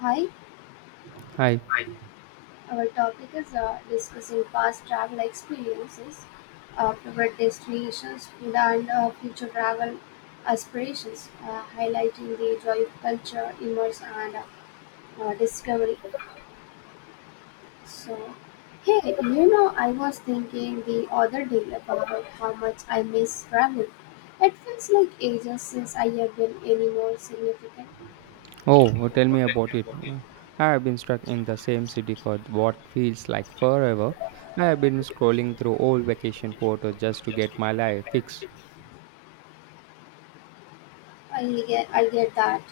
Hi, Hi. our topic is discussing past travel experiences, favorite destinations, food, and future travel aspirations, highlighting the joy of culture, immerse, and discovery. So, hey, I was thinking the other day about how much I miss traveling. It feels like ages since I have been anywhere significant. Oh, well, tell me about it. Yeah. I have been stuck in the same city for what feels like forever. I have been scrolling through old vacation photos just to get my life fixed. I get that.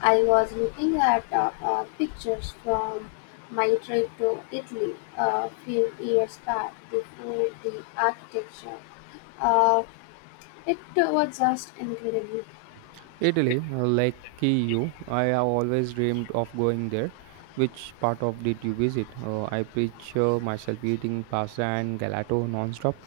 I was looking at pictures from my trip to Italy a few years back. The food, the architecture, uh, it was just incredible. Italy, like you, I have always dreamed of going there. Which part of did you visit? I picture myself eating pasta and gelato non-stop.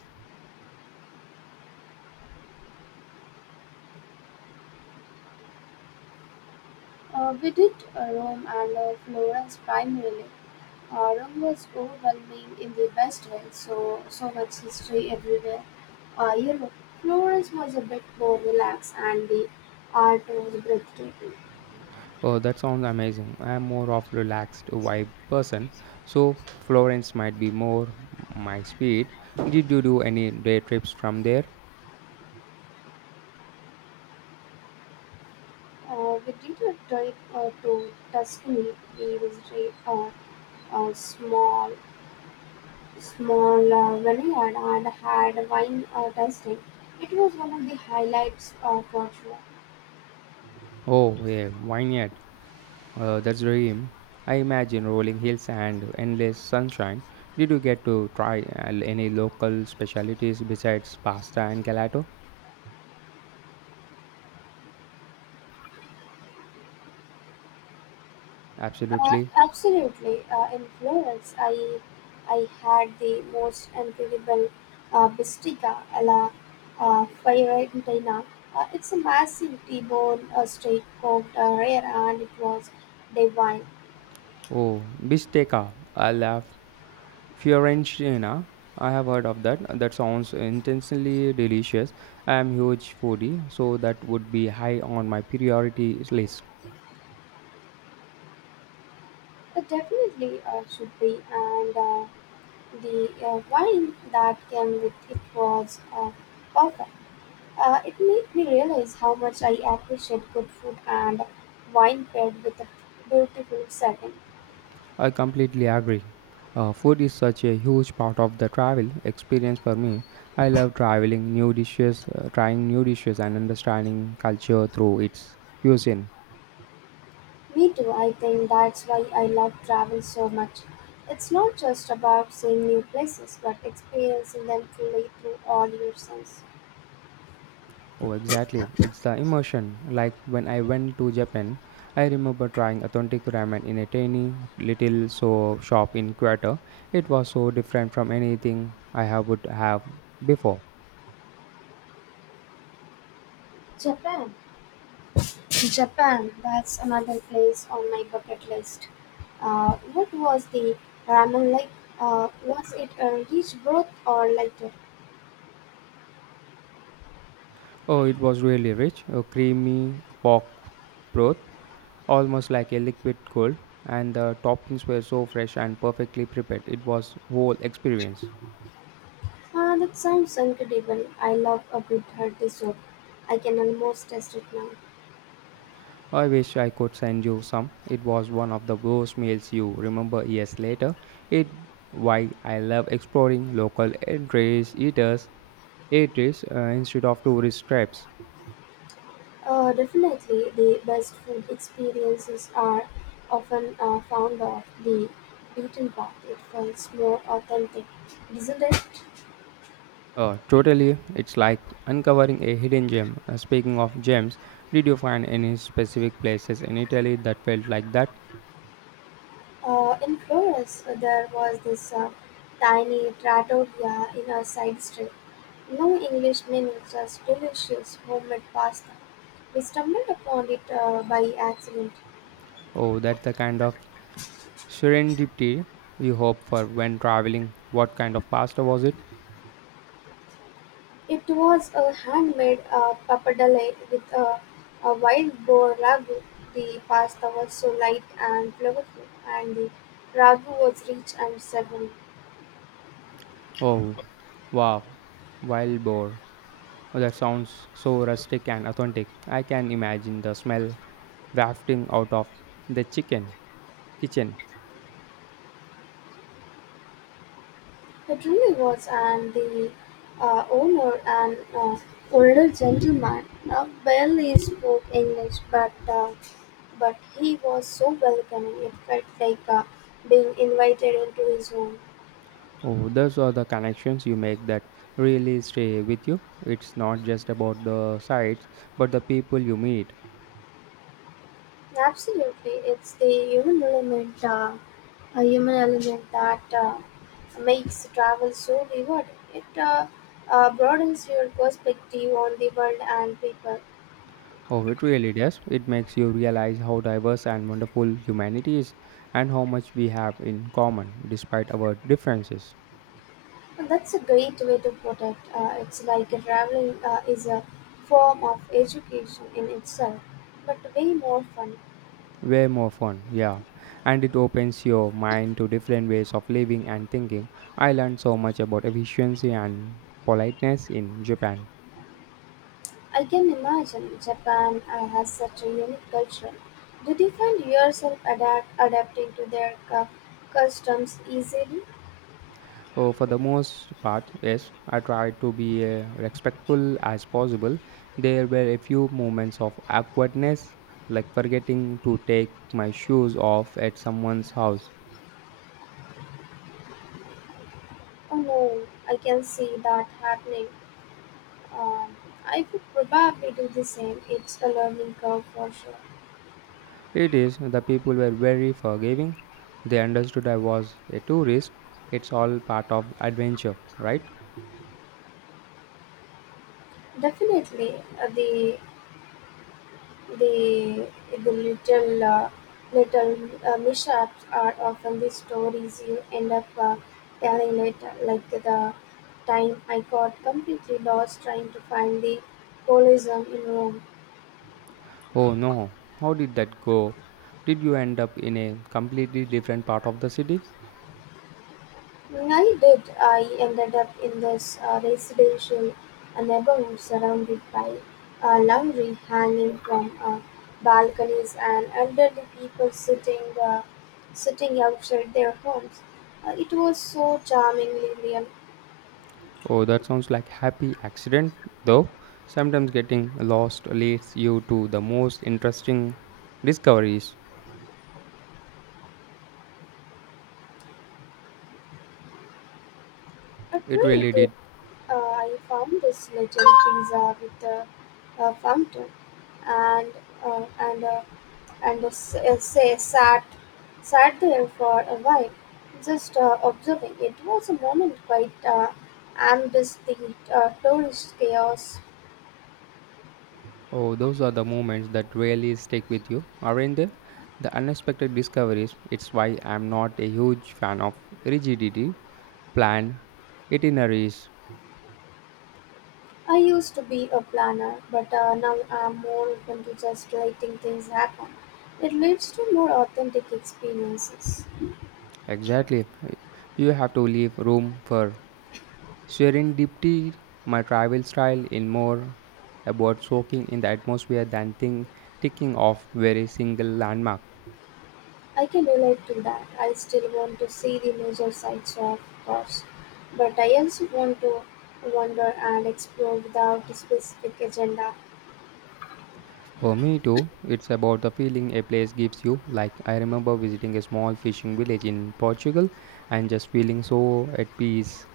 We did Rome and Florence primarily. Rome was overwhelming in the best way, so much history everywhere. Uh, Europe, Florence was a bit more relaxed, and the art was breathtaking. Oh, that sounds amazing. I'm more of relaxed vibe person, so Florence might be more my speed. Did you do any day trips from there? We did a trip to Tuscany. We visited a small vineyard and had wine tasting. It was one of the highlights of Portugal. Oh, yeah, vineyard. That's dream. I imagine rolling hills and endless sunshine. Did you get to try any local specialties besides pasta and gelato? Absolutely. Absolutely, in Florence, I had the most incredible bistica alla Fiorentina. It's a massive T-bone steak cooked rare, and it was divine. Oh, bisteca. I love Fiorentina, I have heard of that. That sounds intensely delicious. I am huge foodie, so that would be high on my priority list. It definitely should be, and the wine that came with it was perfect. It made me realize how much I appreciate good food and wine paired with a beautiful setting. I completely agree. Food is such a huge part of the travel experience for me. I love traveling, new dishes, trying new dishes, and understanding culture through its cuisine. Me too, I think that's why I love travel so much. It's not just about seeing new places, but experiencing them fully through all your senses. Oh, exactly. It's the immersion. Like when I went to Japan, I remember trying authentic ramen in a tiny little so shop in Kyoto. It was so different from anything I have would have before. Japan. Japan, that's another place on my bucket list. What was the ramen like? Was it a rich broth or lighter? Oh, it was really rich, a creamy pork broth, almost like a liquid gold, and the toppings were so fresh and perfectly prepared. It was whole experience. Ah, that sounds incredible. I love a good hearty soup. I can almost taste it now. I wish I could send you some. It was one of the worst meals you remember years later. It why I love exploring local eateries, eaters, eateries instead of tourist traps. Definitely, the best food experiences are often found off the beaten path. It feels more authentic, isn't it? Totally, it's like uncovering a hidden gem. Speaking of gems, did you find any specific places in Italy that felt like that? In Florence, there was this tiny trattoria in a side street. No English meaning, just delicious homemade pasta. We stumbled upon it by accident. Oh, that's the kind of serendipity you hope for when traveling. What kind of pasta was it? It was a handmade pappardelle with a wild boar ragu. The pasta was so light and flavorful, and the ragu was rich and savory. Oh, wow, wild boar. Oh, that sounds so rustic and authentic. I can imagine the smell wafting out of the chicken kitchen. It really was, and the owner, an older gentleman, barely spoke English, but he was so welcoming. It felt like being invited into his home. Oh, those are the connections you make that really stay with you. It's not just about the sites, but the people you meet. Absolutely, it's the human element, that makes travel so rewarding. It broadens your perspective on the world and people. Oh, it really does. It makes you realize how diverse and wonderful humanity is and how much we have in common despite our differences. And that's a great way to put it. It's like traveling is a form of education in itself, but way more fun. Way more fun, yeah, and it opens your mind to different ways of living and thinking. I learned so much about efficiency and politeness in Japan. I can imagine Japan has such a unique culture. Did you find yourself adapting to their customs easily? Oh, for the most part, yes, I tried to be respectful as possible. There were a few moments of awkwardness, like forgetting to take my shoes off at someone's house. Oh no, I can see that happening. Um, I would probably do the same. It's a learning curve for sure. It is, the people were very forgiving, they understood I was a tourist. It's all part of adventure, right? Definitely, uh, the The, the little little mishaps are often the stories you end up telling later, like the time I got completely lost trying to find the holism in Rome. Oh no, how did that go? Did you end up in a completely different part of the city? I did. I ended up in this residential neighborhood surrounded by laundry hanging from balconies and elderly people sitting outside their homes. It was so charmingly real. Oh, that sounds like happy accident though. Sometimes getting lost leads you to the most interesting discoveries. It It really really did. did. I found this little pizza with a fountain, and uh, and uh, and s- say sat sat there for a while, just observing. It was a moment quite amidst the tourist chaos. Oh, those are the moments that really stick with you, aren't they? The unexpected discoveries. It's why I'm not a huge fan of rigidity planned itineraries. I used to be a planner, but now I'm more open to just letting things happen. It leads to more authentic experiences. Exactly. You have to leave room for Sharing Serendipity, my travel style, in more about soaking in the atmosphere than think, ticking off very single landmark. I can relate to that. I still want to see the major sites, of course, but I also want to wander and explore without a specific agenda. For me too, it's about the feeling a place gives you. Like I remember visiting a small fishing village in Portugal and just feeling so at peace.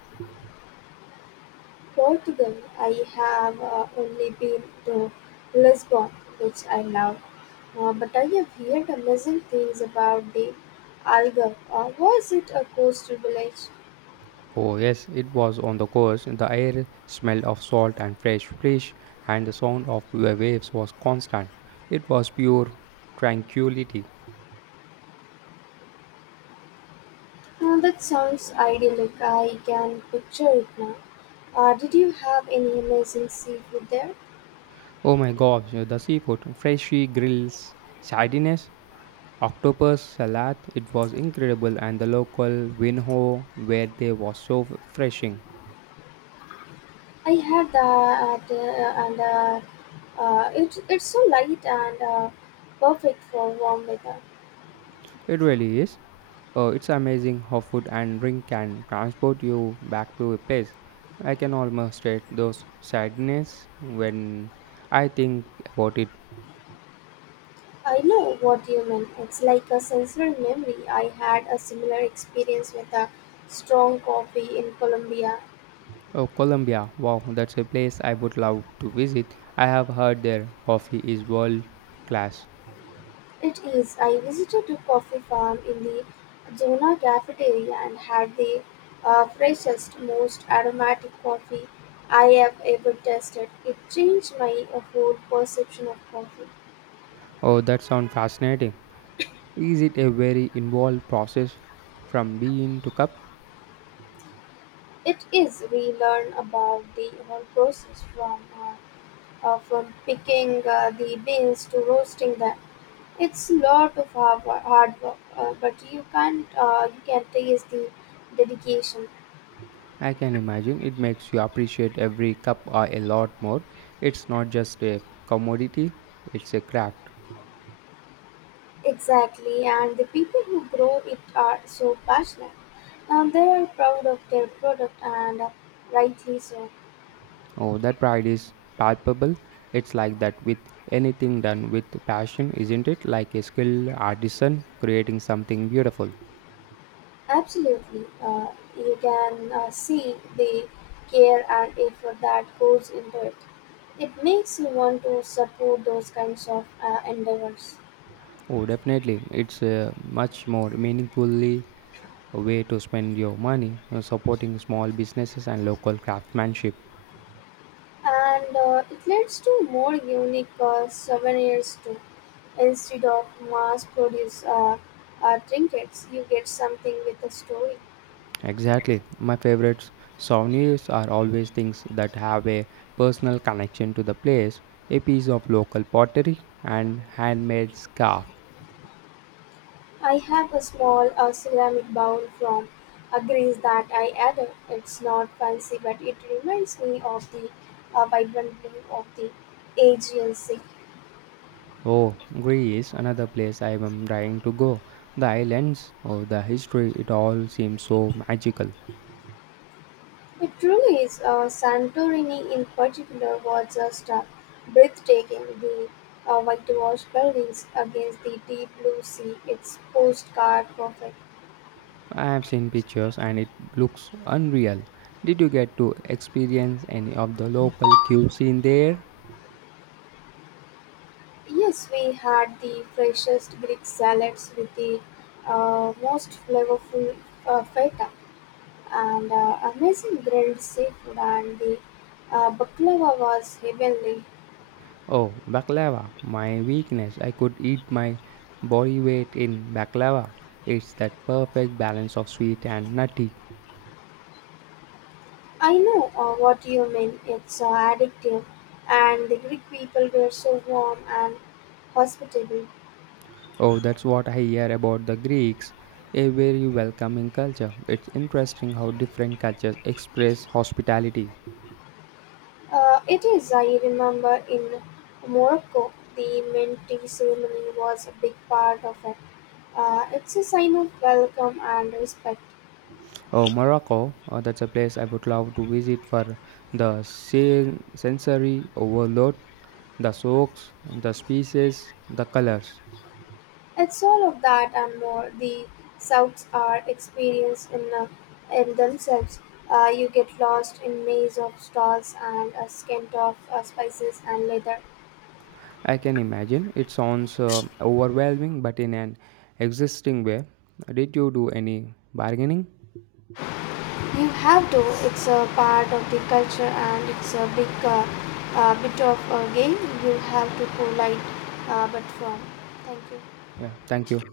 Portugal, I have only been to Lisbon, which I love, but I have heard amazing things about the Algarve. Was it a coastal village? Oh yes, it was on the coast. The air smelled of salt and fresh fish and the sound of the waves was constant. It was pure tranquility. That sounds idyllic. I can picture it now. Did you have any amazing seafood there? Oh my gosh, the seafood, freshy grills, sardines, octopus salad, it was incredible and the local winho where they was so refreshing. I had that, and it's so light and perfect for warm weather. It really is. It's amazing how food and drink can transport you back to a place. I can almost taste those sadness when I think about it. I know what you mean. It's like a sensory memory. I had a similar experience with a strong coffee in Colombia. Oh, Colombia! Wow, that's a place I would love to visit. I have heard their coffee is world class. It is. I visited a coffee farm in the Zona cafeteria and had the freshest, most aromatic coffee I have ever tasted. It changed my whole perception of coffee. Oh, that sounds fascinating. Is it a very involved process from bean to cup? It is. We learn about the whole process from picking the beans to roasting them. It's a lot of hard, hard work, but you can't you can taste the dedication I can imagine it makes you appreciate every cup a lot more. It's not just a commodity, it's a craft. exactly, and the people who grow it are so passionate. They are proud of their product and rightly so. Oh, that pride is palpable. It's like that with anything done with passion, isn't it? Like a skilled artisan creating something beautiful. Absolutely. You can see the care and effort that goes into it. It makes you want to support those kinds of endeavors. Oh, definitely. It's much more meaningfully a way to spend your money supporting small businesses and local craftsmanship. And it leads to more unique souvenirs too. Instead of mass produced trinkets, you get something with a story. Exactly. My favorites souvenirs are always things that have a personal connection to the place, a piece of local pottery and handmade scarf. I have a small ceramic bowl from Greece that I added. It's not fancy, but it reminds me of the vibrant blue of the Aegean Sea. Oh, Greece, another place I am dying to go. The islands, oh, the history, it all seems so magical. It truly is. Santorini, in particular, was just breathtaking. The whitewashed buildings against the deep blue sea. It's postcard perfect. I have seen pictures and it looks unreal. Did you get to experience any of the local cuisine there? Yes, we had the freshest Greek salads with the most flavorful feta, and amazing grilled seafood and the baklava was heavenly. Oh, baklava, my weakness. I could eat my body weight in baklava. It's that perfect balance of sweet and nutty. I know what you mean. It's addictive, and the Greek people were so warm and hospitable. Oh, that's what I hear about the Greeks. A very welcoming culture. It's interesting how different cultures express hospitality. It is. I remember in Morocco, the Menti ceremony was a big part of it. It's a sign of welcome and respect. Oh, Morocco, oh, that's a place I would love to visit for the sensory overload, the soaks, the species, the colors. It's all of that and more. The Souths are experienced in themselves. You get lost in maze of stalls and a scent of spices and leather. I can imagine. It sounds overwhelming, but in an existing way. Did you do any bargaining? You have to. It's a part of the culture and it's a big bit of a game you have to polite but firm. Thank you. Yeah, thank you.